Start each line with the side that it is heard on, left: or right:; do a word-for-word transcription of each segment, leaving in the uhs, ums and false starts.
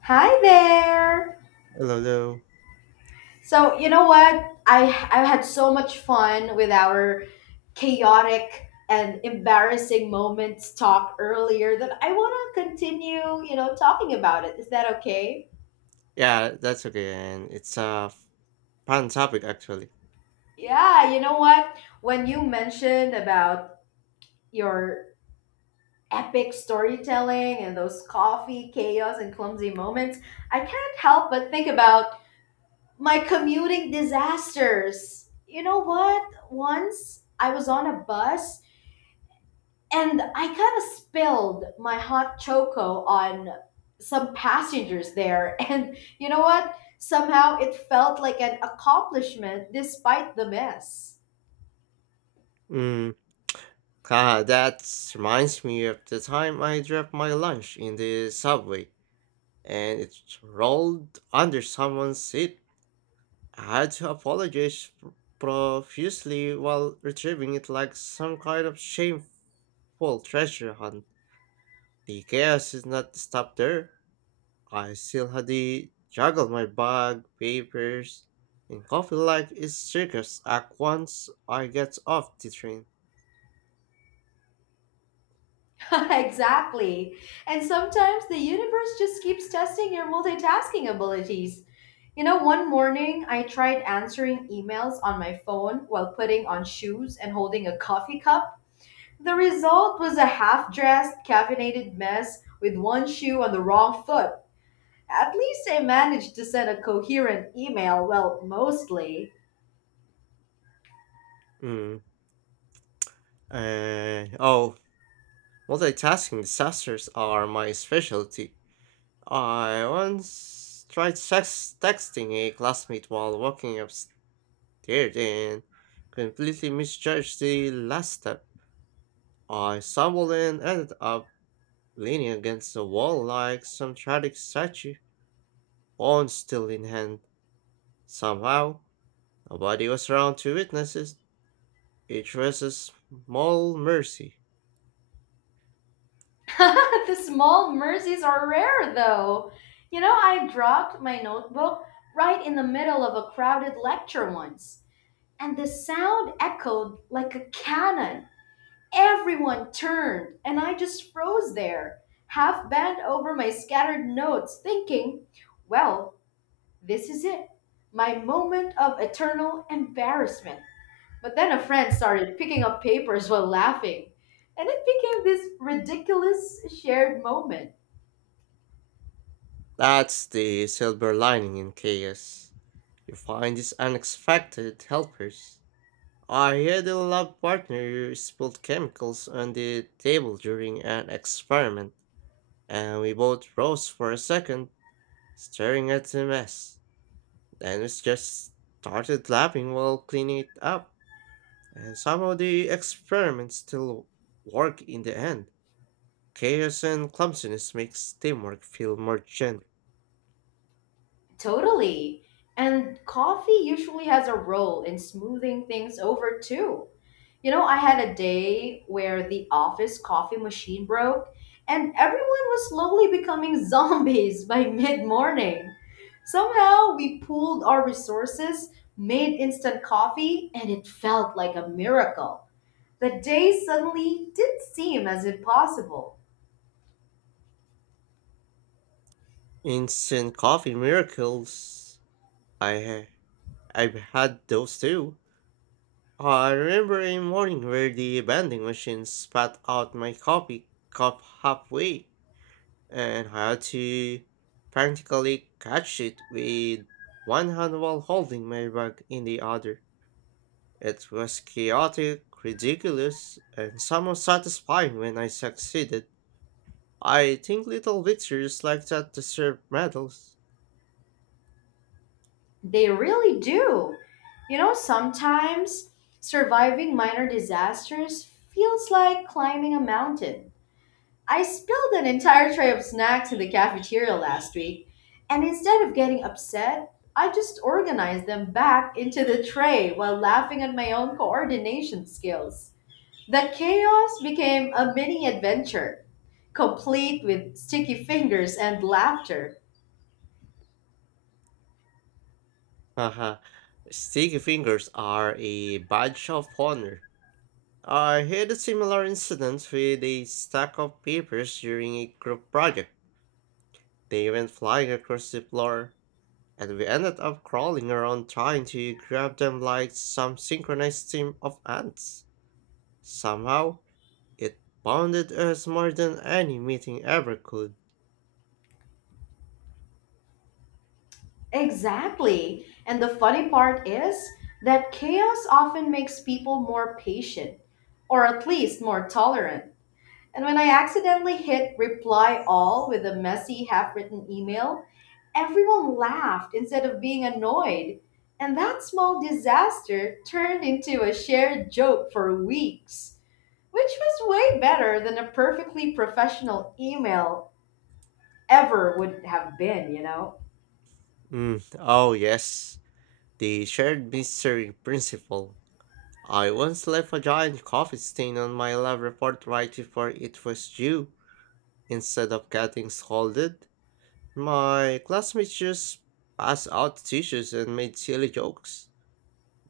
left: Hi there.
right: Hello, hello.
left: So, you know what? I I've had so much fun with our chaotic and embarrassing moments talk earlier that I want to continue, you know, talking about it. Is that okay?
right: Yeah, that's okay, and it's a fun topic actually.
left: Yeah, you know what? When you mentioned about your epic storytelling and those coffee chaos and clumsy moments, I can't help but think about my commuting disasters. You know what? Once I was on a bus and I kind of spilled my hot choco on some passengers there. And you know what? Somehow it felt like an accomplishment despite the mess.
right: Mm, ah, that reminds me of the time I dropped my lunch in the subway, and it rolled under someone's seat. I had to apologize pr- profusely while retrieving it like some kind of shameful treasure hunt. The chaos is not stopped there. I still had to juggle my bag, papers, and coffee like a circus act once I get off the train.
left: Exactly. And sometimes the universe just keeps testing your multitasking abilities. You know, one morning I tried answering emails on my phone while putting on shoes and holding a coffee cup. The result was a half dressed, caffeinated mess with one shoe on the wrong foot. At least I managed to send a coherent email, well, mostly.
right: Mm. Uh, oh, Multitasking disasters are my specialty. I once tried sex- texting a classmate while walking upstairs and completely misjudged the last step. I stumbled and ended up leaning against the wall like some tragic statue, phone still in hand. Somehow, nobody was around to witness it. It was a small mercy.
left: The small mercies are rare, though. You know, I dropped my notebook right in the middle of a crowded lecture once, and the sound echoed like a cannon. Everyone turned, and I just froze there, half bent over my scattered notes, thinking, well, this is it. My moment of eternal embarrassment. But then a friend started picking up papers while laughing, and it became this ridiculous shared moment.
right: That's the silver lining in chaos. You find these unexpected helpers. I had a lab partner who spilled chemicals on the table during an experiment, and we both froze for a second, staring at the mess. Then we just started laughing while cleaning it up, and somehow the experiments still work in the end. Chaos and clumsiness makes teamwork feel more genuine.
left: Totally. And coffee usually has a role in smoothing things over too. You know, I had a day where the office coffee machine broke, and everyone was slowly becoming zombies by mid morning. Somehow, we pooled our resources, made instant coffee, and it felt like a miracle. The day suddenly did seem as impossible.
right: Instant coffee miracles. I ha- I've had those too. I remember a morning where the vending machine spat out my coffee cup halfway, and I had to practically catch it with one hand while holding my bag in the other. It was chaotic, ridiculous, and somewhat satisfying when I succeeded. I think little victories like that deserve medals.
left: They really do. You know, sometimes surviving minor disasters feels like climbing a mountain. I spilled an entire tray of snacks in the cafeteria last week, and instead of getting upset, I just organized them back into the tray while laughing at my own coordination skills. The chaos became a mini adventure, complete with sticky fingers and laughter.
right: Haha. Sticky fingers are a badge of honor. I had a similar incident with a stack of papers during a group project. They went flying across the floor, and we ended up crawling around trying to grab them like some synchronized team of ants. Somehow, it bonded us more than any meeting ever could.
left: Exactly. And the funny part is that chaos often makes people more patient, or at least more tolerant. And when I accidentally hit reply all with a messy, half written email, everyone laughed instead of being annoyed. And that small disaster turned into a shared joke for weeks, which was way better than a perfectly professional email ever would have been, you know?
right: Mm, oh yes. The shared mystery principle. I once left a giant coffee stain on my lab report right before it was due. Instead of getting scolded, my classmates just passed out tissues and made silly jokes.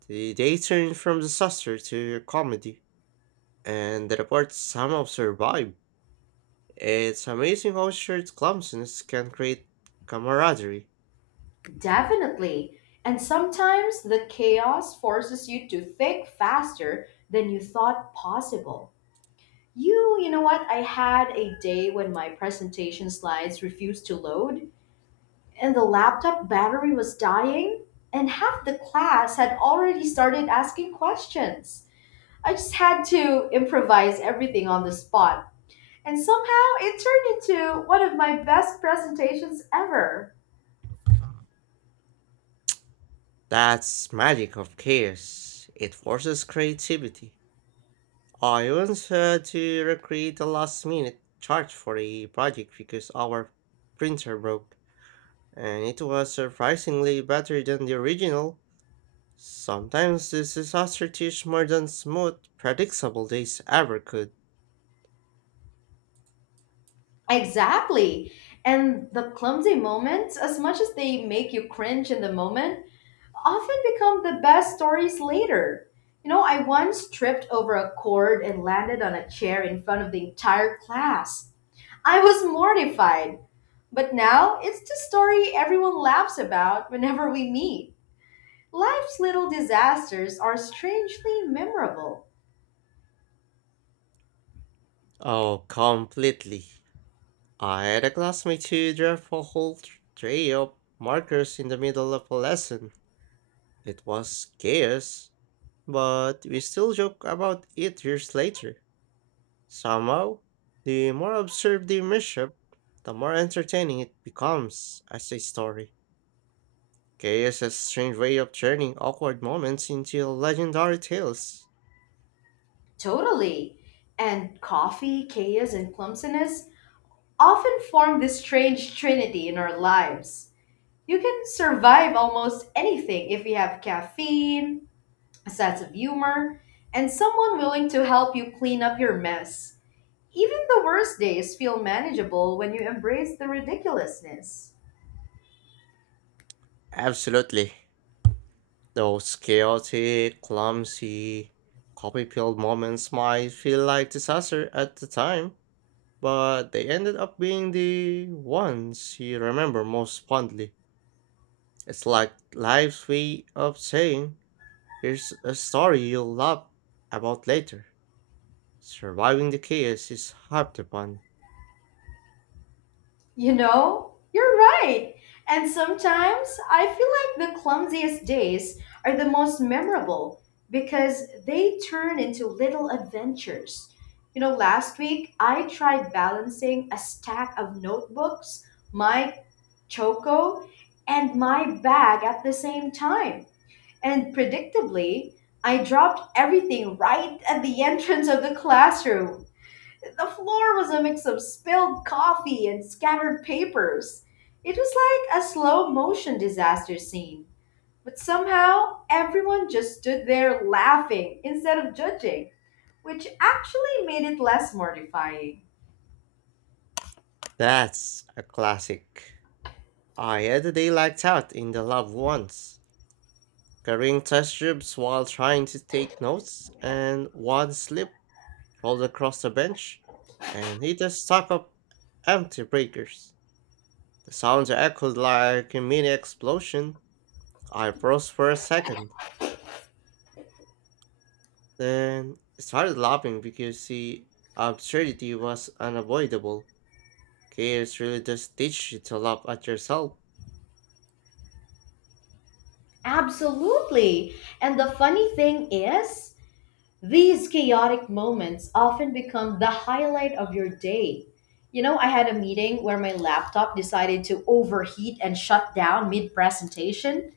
right: The day turned from disaster to comedy, and the report somehow survived. It's amazing how shared clumsiness can create camaraderie.
left: Definitely. And sometimes the chaos forces you to think faster than you thought possible. You, you know what? I had a day when my presentation slides refused to load and the laptop battery was dying, and half the class had already started asking questions. I just had to improvise everything on the spot, and somehow it turned into one of my best presentations ever.
right: That's magic of chaos. It forces creativity. I once had to recreate a last minute chart for a project because our printer broke, and it was surprisingly better than the original. Sometimes this disaster teach more than smooth, predictable days ever could.
left: Exactly. And the clumsy moments, as much as they make you cringe in the moment, often become the best stories later. You know, I once tripped over a cord and landed on a chair in front of the entire class. I was mortified, but now it's the story everyone laughs about whenever we meet. Life's little disasters are strangely memorable.
right: Oh, completely. I had a classmate who dropped a whole tr- tray of markers in the middle of a lesson. It was chaos, but we still joke about it years later. Somehow, the more absurd the mishap, the more entertaining it becomes as a story. Chaos has a strange way of turning awkward moments into legendary tales.
left: Totally. And coffee, chaos, and clumsiness often form this strange trinity in our lives. You can survive almost anything if you have caffeine, a sense of humor, and someone willing to help you clean up your mess. Even the worst days feel manageable when you embrace the ridiculousness.
right: Absolutely. Those chaotic, clumsy, copy-filled moments might feel like disaster at the time, but they ended up being the ones you remember most fondly. It's like life's way of saying, here's a story you'll love about later. Surviving the chaos is half the fun.
left: You know, you're right. And sometimes I feel like the clumsiest days are the most memorable because they turn into little adventures. You know, last week I tried balancing a stack of notebooks, my choco, and my bag at the same time. And predictably, I dropped everything right at the entrance of the classroom. The floor was a mix of spilled coffee and scattered papers. It was like a slow motion disaster scene. But somehow, everyone just stood there laughing instead of judging, which actually made it less mortifying.
right: That's a classic. I had a day like that in the lab once, carrying test tubes while trying to take notes, and one slip rolled across the bench and hit a stack of empty breakers. The sound echoed like a mini explosion. I froze for a second, then started laughing because the absurdity was unavoidable. Chaos really does teach you to laugh at yourself.
left: Absolutely. And the funny thing is, these chaotic moments often become the highlight of your day. You know, I had a meeting where my laptop decided to overheat and shut down mid presentation,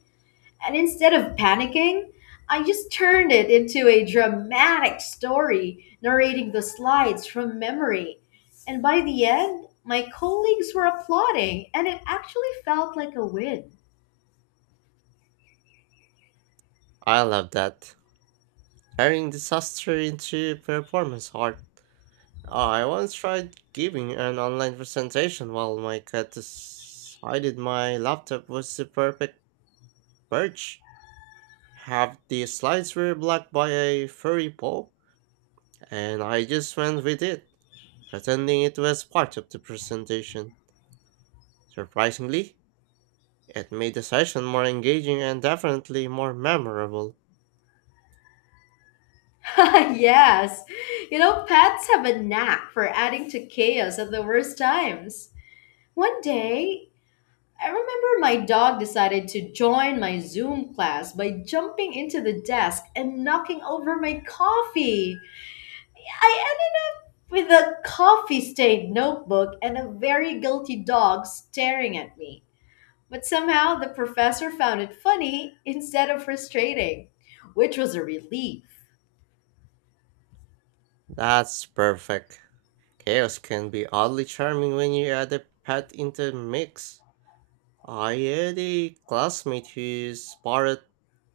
left: and instead of panicking, I just turned it into a dramatic story, narrating the slides from memory. And by the end, my colleagues were applauding, and it actually felt like a win.
right: I love that. Turning disaster into performance art. Uh, I once tried giving an online presentation while my cat decided my laptop was the perfect perch. Half the slides were blocked by a furry paw, and I just went with it, pretending it was part of the presentation. Surprisingly, it made the session more engaging and definitely more memorable.
left: Yes, you know, pets have a knack for adding to chaos at the worst times. One day, I remember my dog decided to join my Zoom class by jumping into the desk and knocking over my coffee. I ended with a coffee stained notebook and a very guilty dog staring at me. But somehow the professor found it funny instead of frustrating, which was a relief.
right: That's perfect. Chaos can be oddly charming when you add a pet into the mix. I had a classmate who whose parrot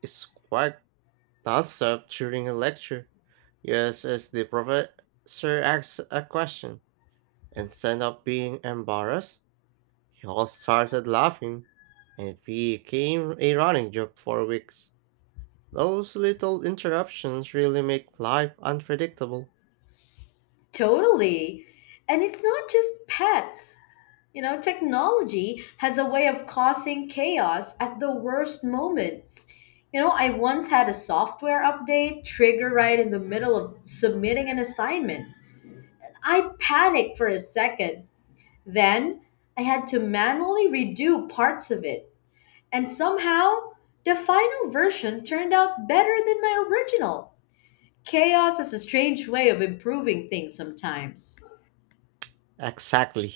right: squawked nonstop during a lecture, just as the professor asked a question. Instead of being embarrassed, he all started laughing, and it became a running joke for weeks. Those little interruptions really make life unpredictable.
left: Totally. And it's not just pets. You know, technology has a way of causing chaos at the worst moments. You know, I once had a software update trigger right in the middle of submitting an assignment. I panicked for a second. Then I had to manually redo parts of it. And somehow, the final version turned out better than my original. Chaos is a strange way of improving things sometimes.
right: Exactly.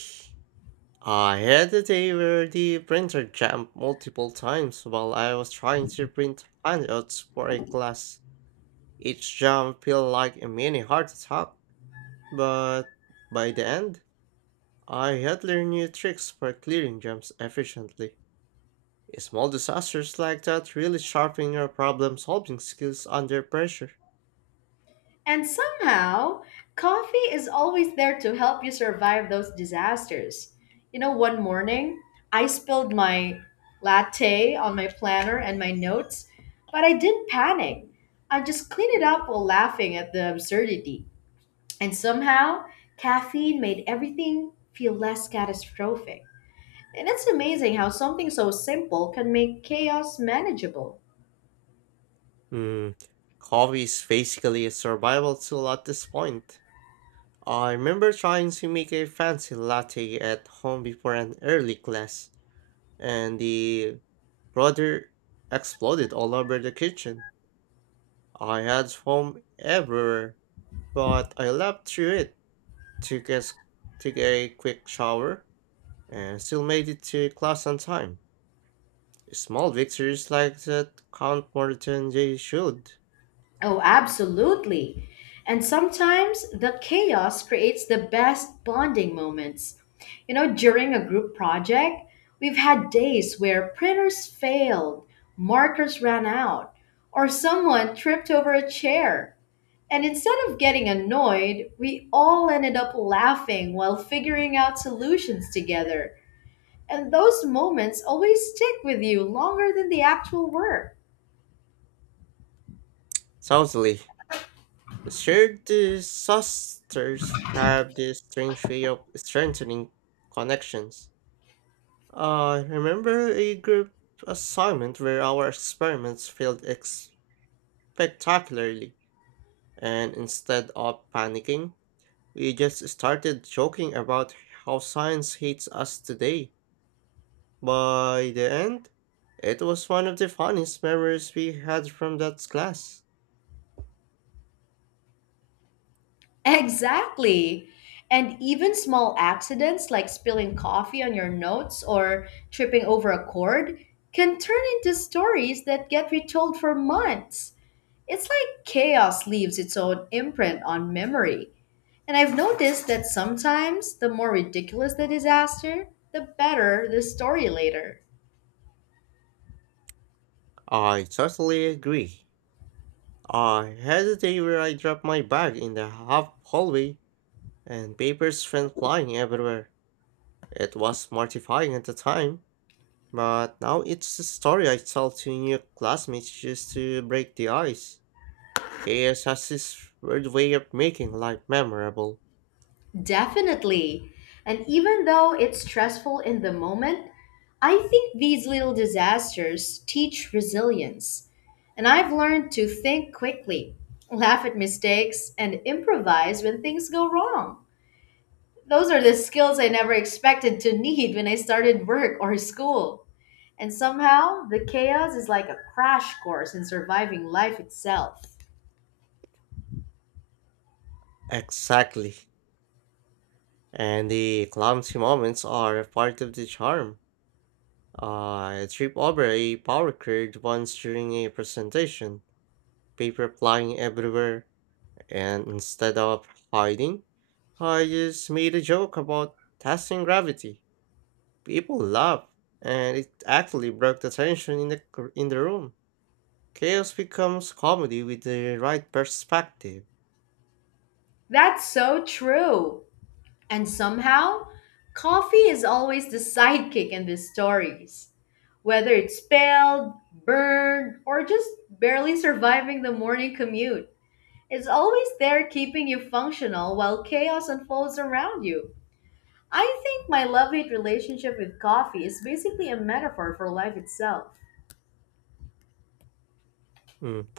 right: I had a day where the printer jammed multiple times while I was trying to print handouts for a class. Each jam felt like a mini heart attack, but by the end, I had learned new tricks for clearing jams efficiently. Small disasters like that really sharpen your problem solving skills under pressure.
left: And somehow, coffee is always there to help you survive those disasters. You know, one morning, I spilled my latte on my planner and my notes, but I didn't panic. I just cleaned it up while laughing at the absurdity. And somehow, caffeine made everything feel less catastrophic. And it's amazing how something so simple can make chaos manageable.
right: Hmm, coffee is basically a survival tool at this point. I remember trying to make a fancy latte at home before an early class, and the brother exploded all over the kitchen. I had foam everywhere, but I laughed through it, took a, s- took a quick shower, and still made it to class on time. Small victories like that count more than they should.
left: Oh, absolutely. And sometimes the chaos creates the best bonding moments. You know, during a group project, we've had days where printers failed, markers ran out, or someone tripped over a chair. And instead of getting annoyed, we all ended up laughing while figuring out solutions together. And those moments always stick with you longer than the actual work.
right: Southly, shared disasters have this strange way of strengthening connections. I remember a group assignment where our experiments failed ex- spectacularly, and instead of panicking, we just started joking about how science hates us today. By the end, it was one of the funniest memories we had from that class.
left: Exactly. And even small accidents like spilling coffee on your notes or tripping over a cord can turn into stories that get retold for months. It's like chaos leaves its own imprint on memory. And I've noticed that sometimes the more ridiculous the disaster, the better the story later.
right: I totally agree. I had a day where I dropped my bag in the half hallway and papers went flying everywhere. It was mortifying at the time, but now it's a story I tell to new classmates just to break the ice. Chaos has this weird way of making life memorable.
left: Definitely. And even though it's stressful in the moment, I think these little disasters teach resilience. And I've learned to think quickly, laugh at mistakes, and improvise when things go wrong. Those are the skills I never expected to need when I started work or school. And somehow, the chaos is like a crash course in surviving life itself.
right: Exactly. And the clumsy moments are a part of the charm. I tripped over a power grid once during a presentation, paper flying everywhere, and instead of hiding, I just made a joke about testing gravity. People laughed, and it actually broke the tension in the cr- in the room. Chaos becomes comedy with the right perspective.
left: That's so true. And somehow, coffee is always the sidekick in these stories. Whether it's spelled, burned, or just barely surviving the morning commute, it's always there keeping you functional while chaos unfolds around you. I think my love hate relationship with coffee is basically a metaphor for life itself.
right: Mm.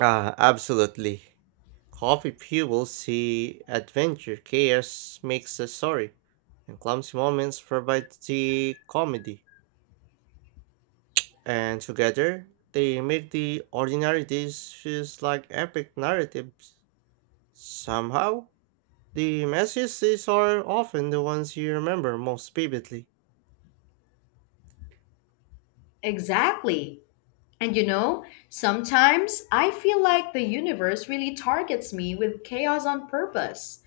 right: Ah, absolutely. Coffee fuels the adventure. Chaos makes the story, and clumsy moments provide the comedy. And together, they make the ordinary days feels like epic narratives. Somehow, the messiest days are often the ones you remember most vividly.
left: Exactly. And you know, sometimes I feel like the universe really targets me with chaos on purpose.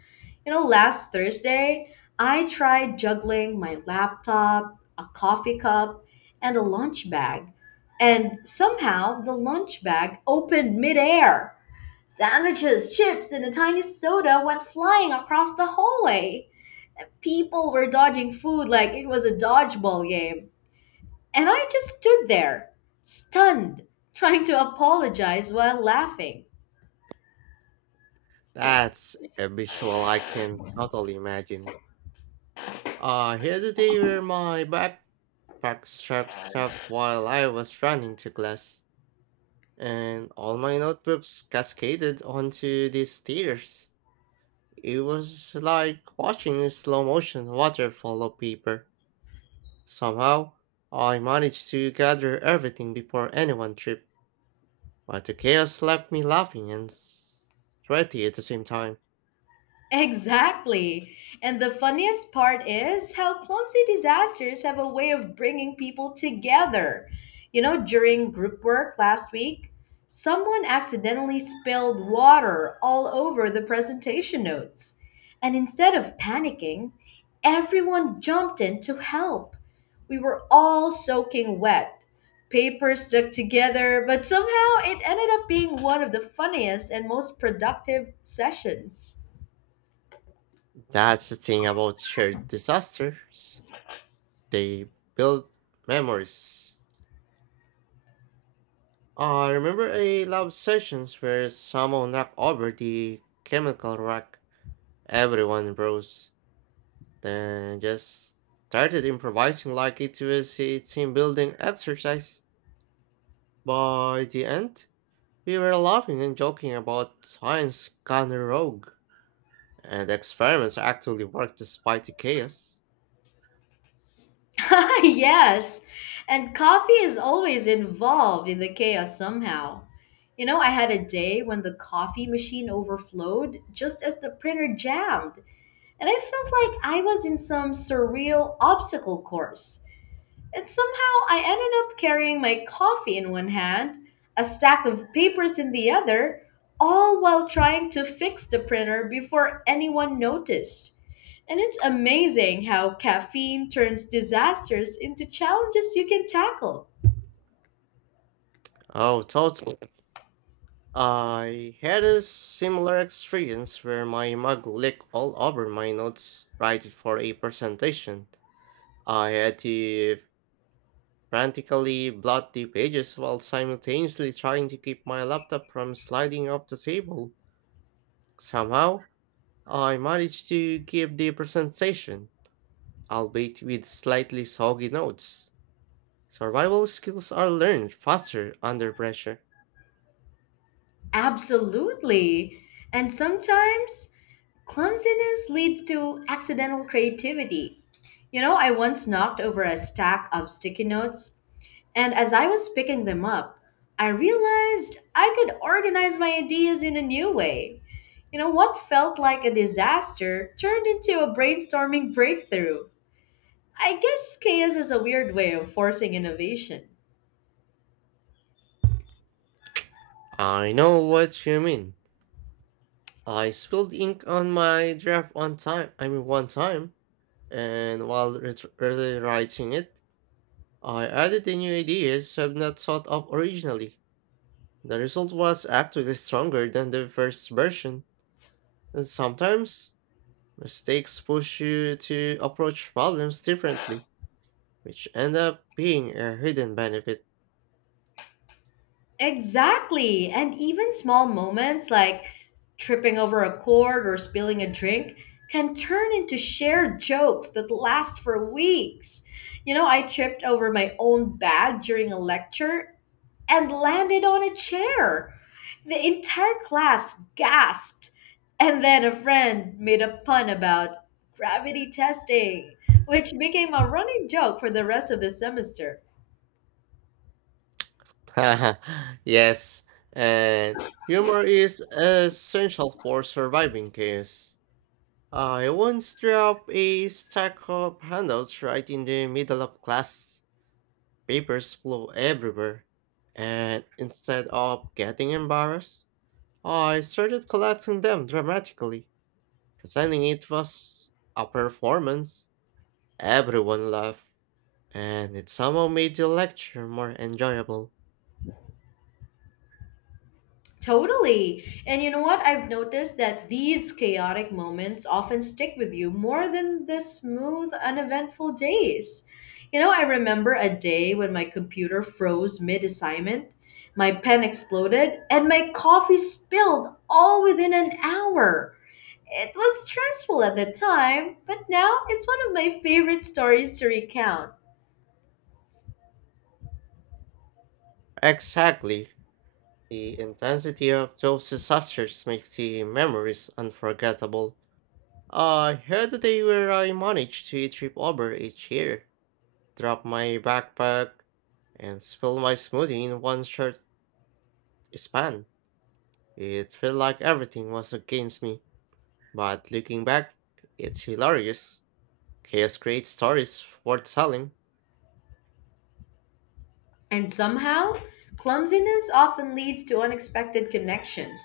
left: You know, last Thursday, I tried juggling my laptop, a coffee cup, and a lunch bag. And somehow the lunch bag opened midair. Sandwiches, chips, and a tiny soda went flying across the hallway. People were dodging food like it was a dodgeball game. And I just stood there, stunned, trying to apologize while laughing.
right: That's a visual I can totally imagine. Uh, here the day where my backpack straps up while I was running to class, and all my notebooks cascaded onto these stairs. It was like watching a slow motion waterfall of paper. Somehow, I managed to gather everything before anyone tripped, but the chaos left me laughing and s- sweaty at the same time.
left: Exactly. And the funniest part is how clumsy disasters have a way of bringing people together. You know, during group work last week, someone accidentally spilled water all over the presentation notes. And instead of panicking, everyone jumped in to help. We were all soaking wet. Paper stuck together, but somehow it ended up being one of the funniest and most productive sessions.
right: That's the thing about shared disasters. They build memories. Uh, I remember a lab sessions where someone knocked over the chemical rack. Everyone rose, then just started improvising like it was a team building exercise. By the end, we were laughing and joking about science gone rogue, and experiments actually worked despite the chaos.
left: Yes, and coffee is always involved in the chaos somehow. You know, I had a day when the coffee machine overflowed just as the printer jammed, and I felt like I was in some surreal obstacle course. And somehow I ended up carrying my coffee in one hand, a stack of papers in the other, all while trying to fix the printer before anyone noticed. And it's amazing how caffeine turns disasters into challenges you can tackle.
right: Oh, totally. I had a similar experience where my mug licked all over my notes right for a presentation. I had to frantically blot the pages while simultaneously trying to keep my laptop from sliding off the table. Somehow, I managed to give the presentation, albeit with slightly soggy notes. Survival skills are learned faster under pressure.
left: Absolutely. And sometimes clumsiness leads to accidental creativity. You know, I once knocked over a stack of sticky notes, and as I was picking them up, I realized I could organize my ideas in a new way. You know, what felt like a disaster turned into a brainstorming breakthrough. I guess chaos is a weird way of forcing innovation.
right: I know what you mean. I spilled ink on my draft one time, I mean one time, and while ret- rewriting it, I added the new ideas I've not thought of originally. The result was actually stronger than the first version, and sometimes mistakes push you to approach problems differently, which end up being a hidden benefit.
left: Exactly. And even small moments like tripping over a cord or spilling a drink can turn into shared jokes that last for weeks. You know, I tripped over my own bag during a lecture and landed on a chair. The entire class gasped. And then a friend made a pun about gravity testing, which became a running joke for the rest of the semester.
right: Yes, and humor is essential for surviving chaos. I once dropped a stack of handouts right in the middle of class. Papers flew everywhere. And instead of getting embarrassed, I started collecting them dramatically. Pretending it was a performance. Everyone laughed, and it somehow made the lecture more enjoyable.
left: Totally. And you know what? I've noticed that these chaotic moments often stick with you more than the smooth, uneventful days. You know, I remember a day when my computer froze mid assignment, my pen exploded, and my coffee spilled all within an hour. It was stressful at the time, but now it's one of my favorite stories to recount.
right: Exactly. The intensity of those disasters makes the memories unforgettable. I had a day where I managed to trip over a chair, drop my backpack, and spill my smoothie in one short span. It felt like everything was against me, but looking back, it's hilarious. Chaos creates stories worth telling.
left: And somehow, clumsiness often leads to unexpected connections.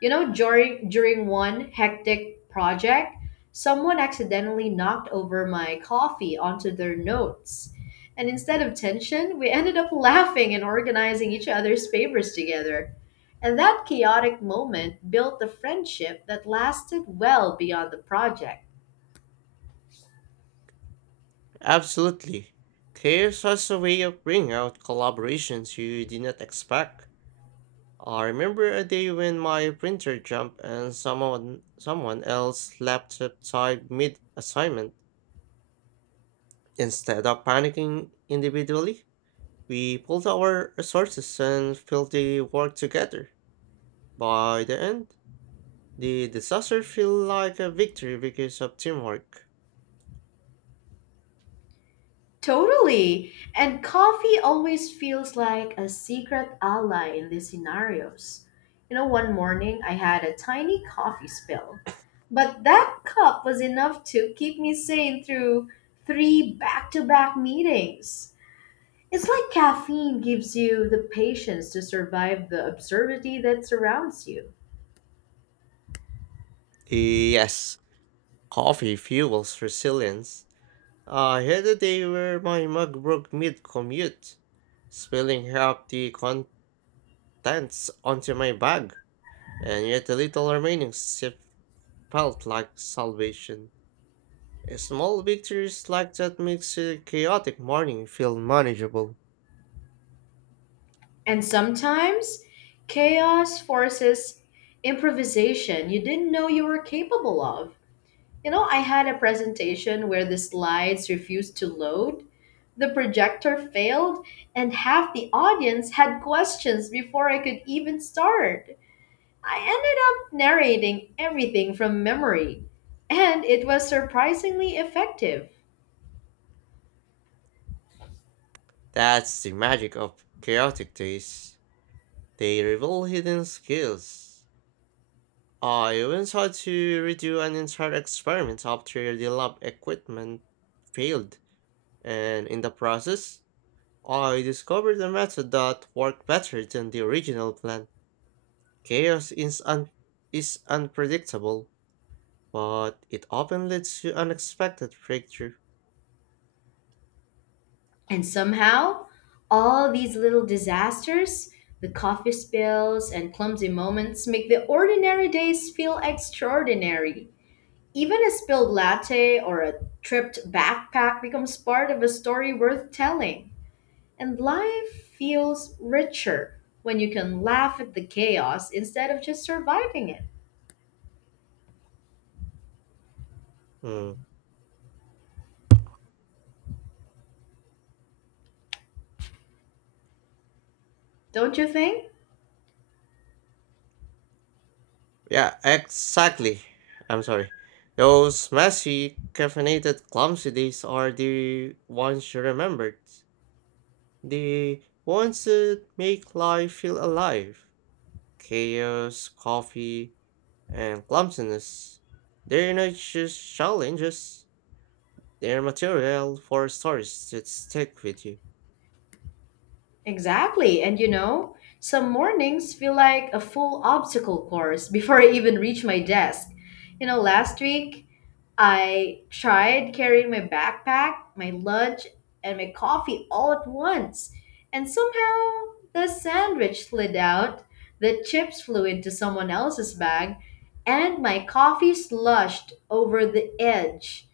left: You know, during, during one hectic project, someone accidentally knocked over my coffee onto their notes. And instead of tension, we ended up laughing and organizing each other's papers together. And that chaotic moment built a friendship that lasted well beyond the project.
right: Absolutely. Chaos has a way of bringing out collaborations you did not expect. I remember a day when my printer jumped and someone someone else laptop died mid assignment. Instead of panicking individually, we pulled our resources and filled the work together. By the end, the disaster felt like a victory because of teamwork.
left: Totally. And coffee always feels like a secret ally in these scenarios. You know, one morning I had a tiny coffee spill, but that cup was enough to keep me sane through three back to back meetings. It's like caffeine gives you the patience to survive the absurdity that surrounds you.
right: Yes, coffee fuels resilience. I had a day where my mug broke mid commute, spilling half the contents onto my bag, and yet the little remaining sip felt like salvation. Small victories like that makes a chaotic morning feel manageable.
left: And sometimes chaos forces improvisation you didn't know you were capable of. You know, I had a presentation where the slides refused to load, the projector failed, and half the audience had questions before I could even start. I ended up narrating everything from memory, and it was surprisingly effective.
right: That's the magic of chaotic days. They reveal hidden skills. I once had to redo an entire experiment after the lab equipment failed, and in the process, I discovered a method that worked better than the original plan. Chaos is, un- is unpredictable, but it often leads to unexpected breakthrough.
left: And somehow, all these little disasters, the coffee spills and clumsy moments, make the ordinary days feel extraordinary. Even a spilled latte or a tripped backpack becomes part of a story worth telling. And life feels richer when you can laugh at the chaos instead of just surviving it.
right: Hmm.
left: Don't you think?
right: Yeah, exactly. I'm sorry. Those messy, caffeinated, clumsy days are the ones you remembered. The ones that make life feel alive. Chaos, coffee, and clumsiness. They're not just challenges, they're material for stories that stick with you.
left: Exactly. And you know, some mornings feel like a full obstacle course before I even reach my desk. You know, last week I tried carrying my backpack, my lunch, and my coffee all at once, and somehow the sandwich slid out, the chips flew into someone else's bag, and my coffee sloshed over the edge.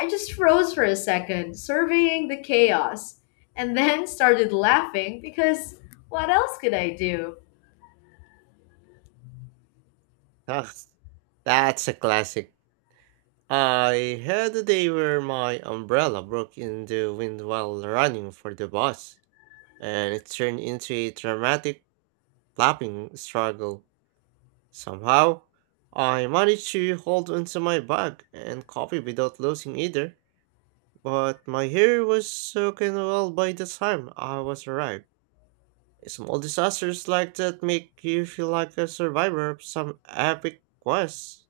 left: I just froze for a second, surveying the chaos, and then started laughing because what else could I do?
right: Ah, that's a classic. I had a day where my umbrella broke in the wind while running for the bus, and it turned into a dramatic flapping struggle. Somehow, I managed to hold onto my bag and copy without losing either, but my hair was soaking well by the time I was arrived. Small disasters like that make you feel like a survivor of some epic quest.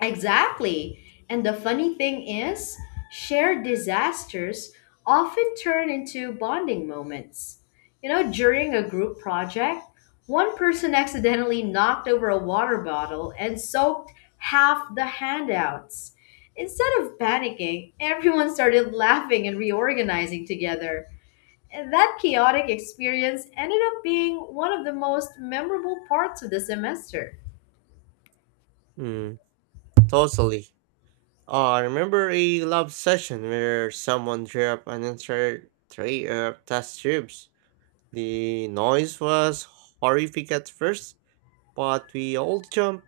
left: Exactly. And the funny thing is, shared disasters often turn into bonding moments. You know, during a group project, one person accidentally knocked over a water bottle and soaked half the handouts. Instead of panicking, everyone started laughing and reorganizing together. And that chaotic experience ended up being one of the most memorable parts of the semester.
right: Hmm, totally. I remember a lab session where someone drew up an entire tray of test tubes. The noise was horrific at first, but we all jumped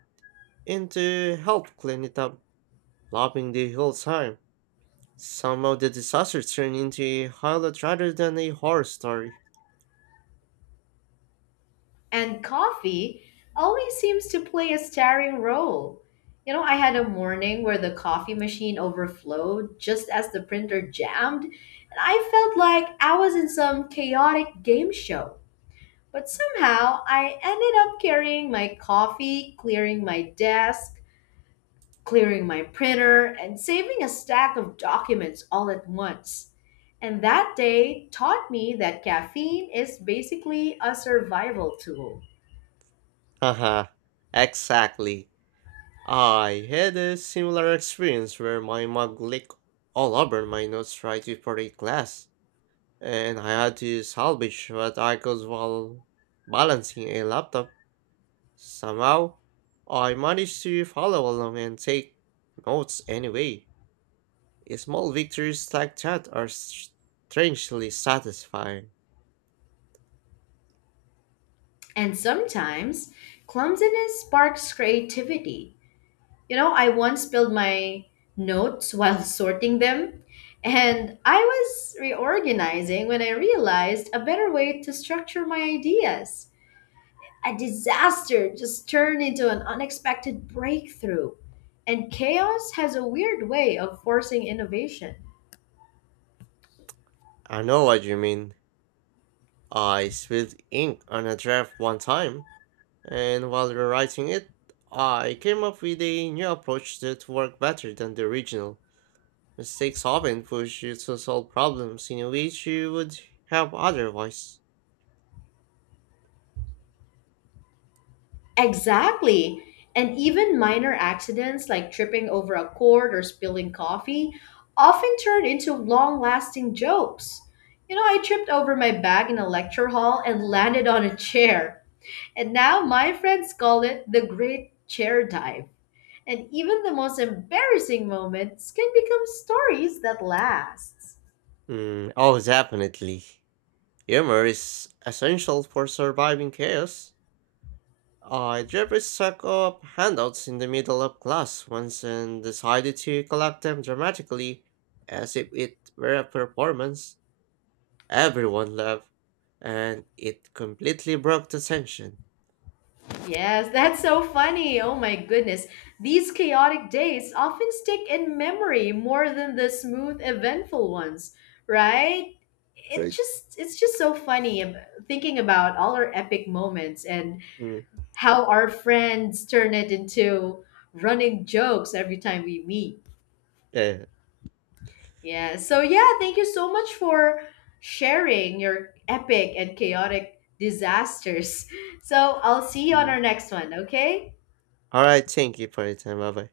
right: in to help clean it up, laughing the whole time. Some of the disaster turned into a highlight rather than a horror story.
left: And coffee always seems to play a starring role. You know, I had a morning where the coffee machine overflowed just as the printer jammed, and I felt like I was in some chaotic game show. But somehow I ended up carrying my coffee, clearing my desk, clearing my printer, and saving a stack of documents all at once. And that day taught me that caffeine is basically a survival tool.
right: Haha, exactly. I had a similar experience where my mug leaked all over my notes right before a class, and I had to salvage what I could while balancing a laptop. Somehow, I managed to follow along and take notes anyway. Small victories like that are strangely satisfying.
left: And sometimes clumsiness sparks creativity. You know, I once spilled my notes while sorting them, and I was reorganizing when I realized a better way to structure my ideas. A disaster just turned into an unexpected breakthrough, and chaos has a weird way of forcing innovation.
right: I know what you mean. I spilled ink on a draft one time, and while rewriting it, I came up with a new approach that worked better than the original. Mistakes often push you to solve problems in a way you would have otherwise.
left: Exactly. And even minor accidents like tripping over a cord or spilling coffee often turn into long lasting jokes. You know, I tripped over my bag in a lecture hall and landed on a chair. And now my friends call it the great chair dive. And even the most embarrassing moments can become stories that last.
right: Mm, oh, definitely. Humor is essential for surviving chaos. I deliberately stuck up handouts in the middle of class once and decided to collect them dramatically as if it were a performance. Everyone laughed, and it completely broke the tension.
left: Yes, that's so funny. Oh my goodness. These chaotic days often stick in memory more than the smooth, eventful ones, right? It
right: Right.
left: just it's just so funny ab- thinking about all our epic moments and
right: Mm,
left: how our friends turn it into running jokes every time we meet.
right: yeah.
left: Yeah. So yeah, thank you so much for sharing your epic and chaotic disasters. So I'll see you on
right: mm.
left: our next one, okay?
right: All right, thank you for your time. Bye bye.